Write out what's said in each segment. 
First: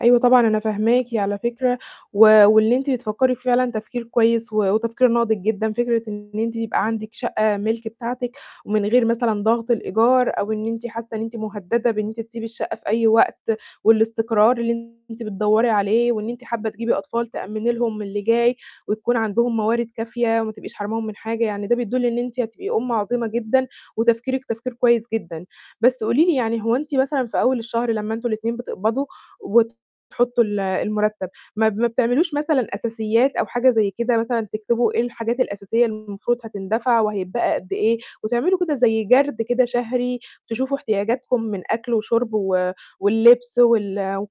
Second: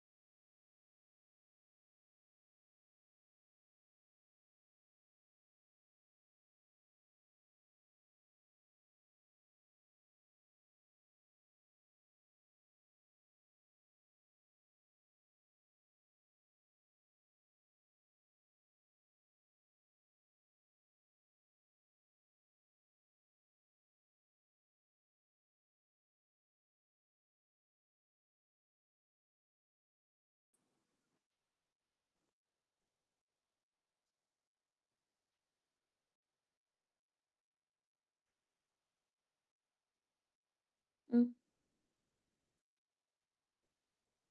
أيوه، طبعًا أنا فاهماكِ على فكرة، و واللي أنتِ بتفكّري في فعلًا تفكير كويس و وتفكير ناضِج جدًا. فكرة إن أنتِ يبقى عندِك شقّة مِلك بتاعتِك ومن غير مثلًا ضغط الإيجار أو إن أنتِ حاسّة إن أنتِ مهدّدة بإن أنتِ تسيبي الشقّة في أي وقت والإستقرار اللي أنتِ بتدوّري عليه وإن أنتِ حابّة تجيبي أطفال تأمّني لهم اللي جاي وتكون عندهم موارد كافية وما تبقيش حرماهم من حاجة، يعني ده بيدل إن أنتِ هتبقي أُم عظيمة جدًا وتفكيرك تفكير كويس جدًا. بس قولي لي يعني هو مثلًا في أول الشهر لمّا أنتم الإتنين بتقبضوا وتحطّوا ال المرتّب ما ب ما بتعملوش مثلًا أساسيات أو حاجة زي كده مثلًا تكتبوا إيه الحاجات الأساسية اللي المفروض هتندفع وهتبقى قد إيه، وتعملوا كده زي جَرد كده شهري تشوفوا إمم. احتياجاتكم من أكل وشرب و واللبس وال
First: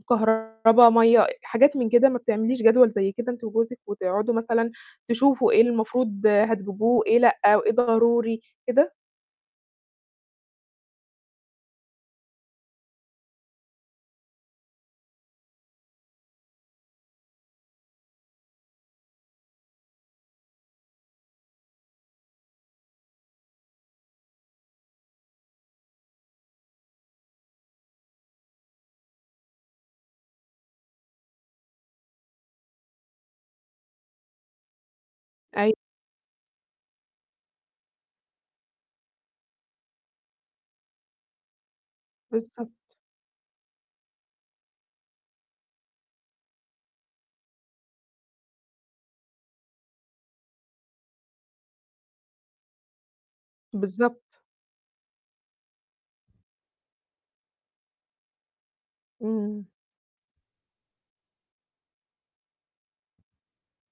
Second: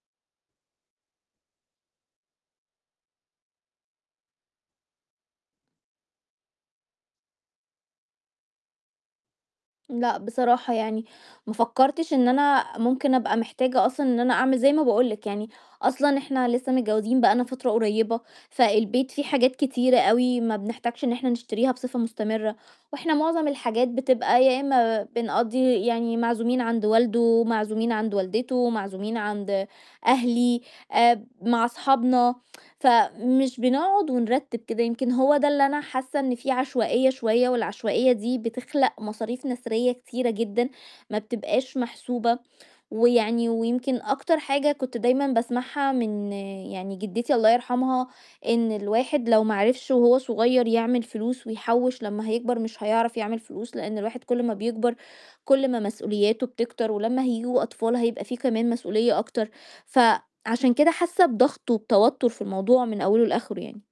وكهربا، مَيّة آآ، حاجات من كده ما بتعمليش جدول زي كده أنتِ وجوزِك وتقعُدوا مثلًا تشوفوا إيه المفروض هتجيبوه إيه لأ، وإيه ضروري كده؟ لأ، بصراحة يعني، ما فكّرتش إن أنا ممكن أبقى محتاجة أصلًا إن أنا أعمل زي ما باقول لِك يعني أصلًا إحنا لسه متجوّزين بقى لنا فترة قريّبة، فالبيت في حاجات كتيرة أوي ما بنحتاجش إن إحنا نشتريها بصفة مستمرة، وإحنا مُعظم الحاجات بتبقى يا إمّا ب بنقضّي يعني معزومين عند والده، معزومين عند والدته، معزومين عند أهلي، آآ، ب مع أصحابنا فمش بنقعُد ونرتّب كده يمكن هو ده اللي أيوه. أنا حاسّة إن في عشوائية شوية، والعشوائية دي بتخلَق مصاريف نسريّة كتيرة جدًا ما بتبقاش محسوبة، بالضبط. ويعني ويمكن أكتر حاجة كنت دايمًا باسمعها من يعني جدتي الله يرحمها، إن الواحد لو ما عرفش وهو صغيّر يعمل فلوس ويحوّش لمّا هيكبر مش هيعرف يعمل فلوس، لإن الواحد بالضبط. كل ما بيكبر كل ما مسؤولياته بتكتر، ولمّا هييجوا أطفال هيبقى في كمان مسؤولية أكتر، إمم. فعشان كده حاسّة بضغط وبتوتر في الموضوع من أوله لآخِره يعني.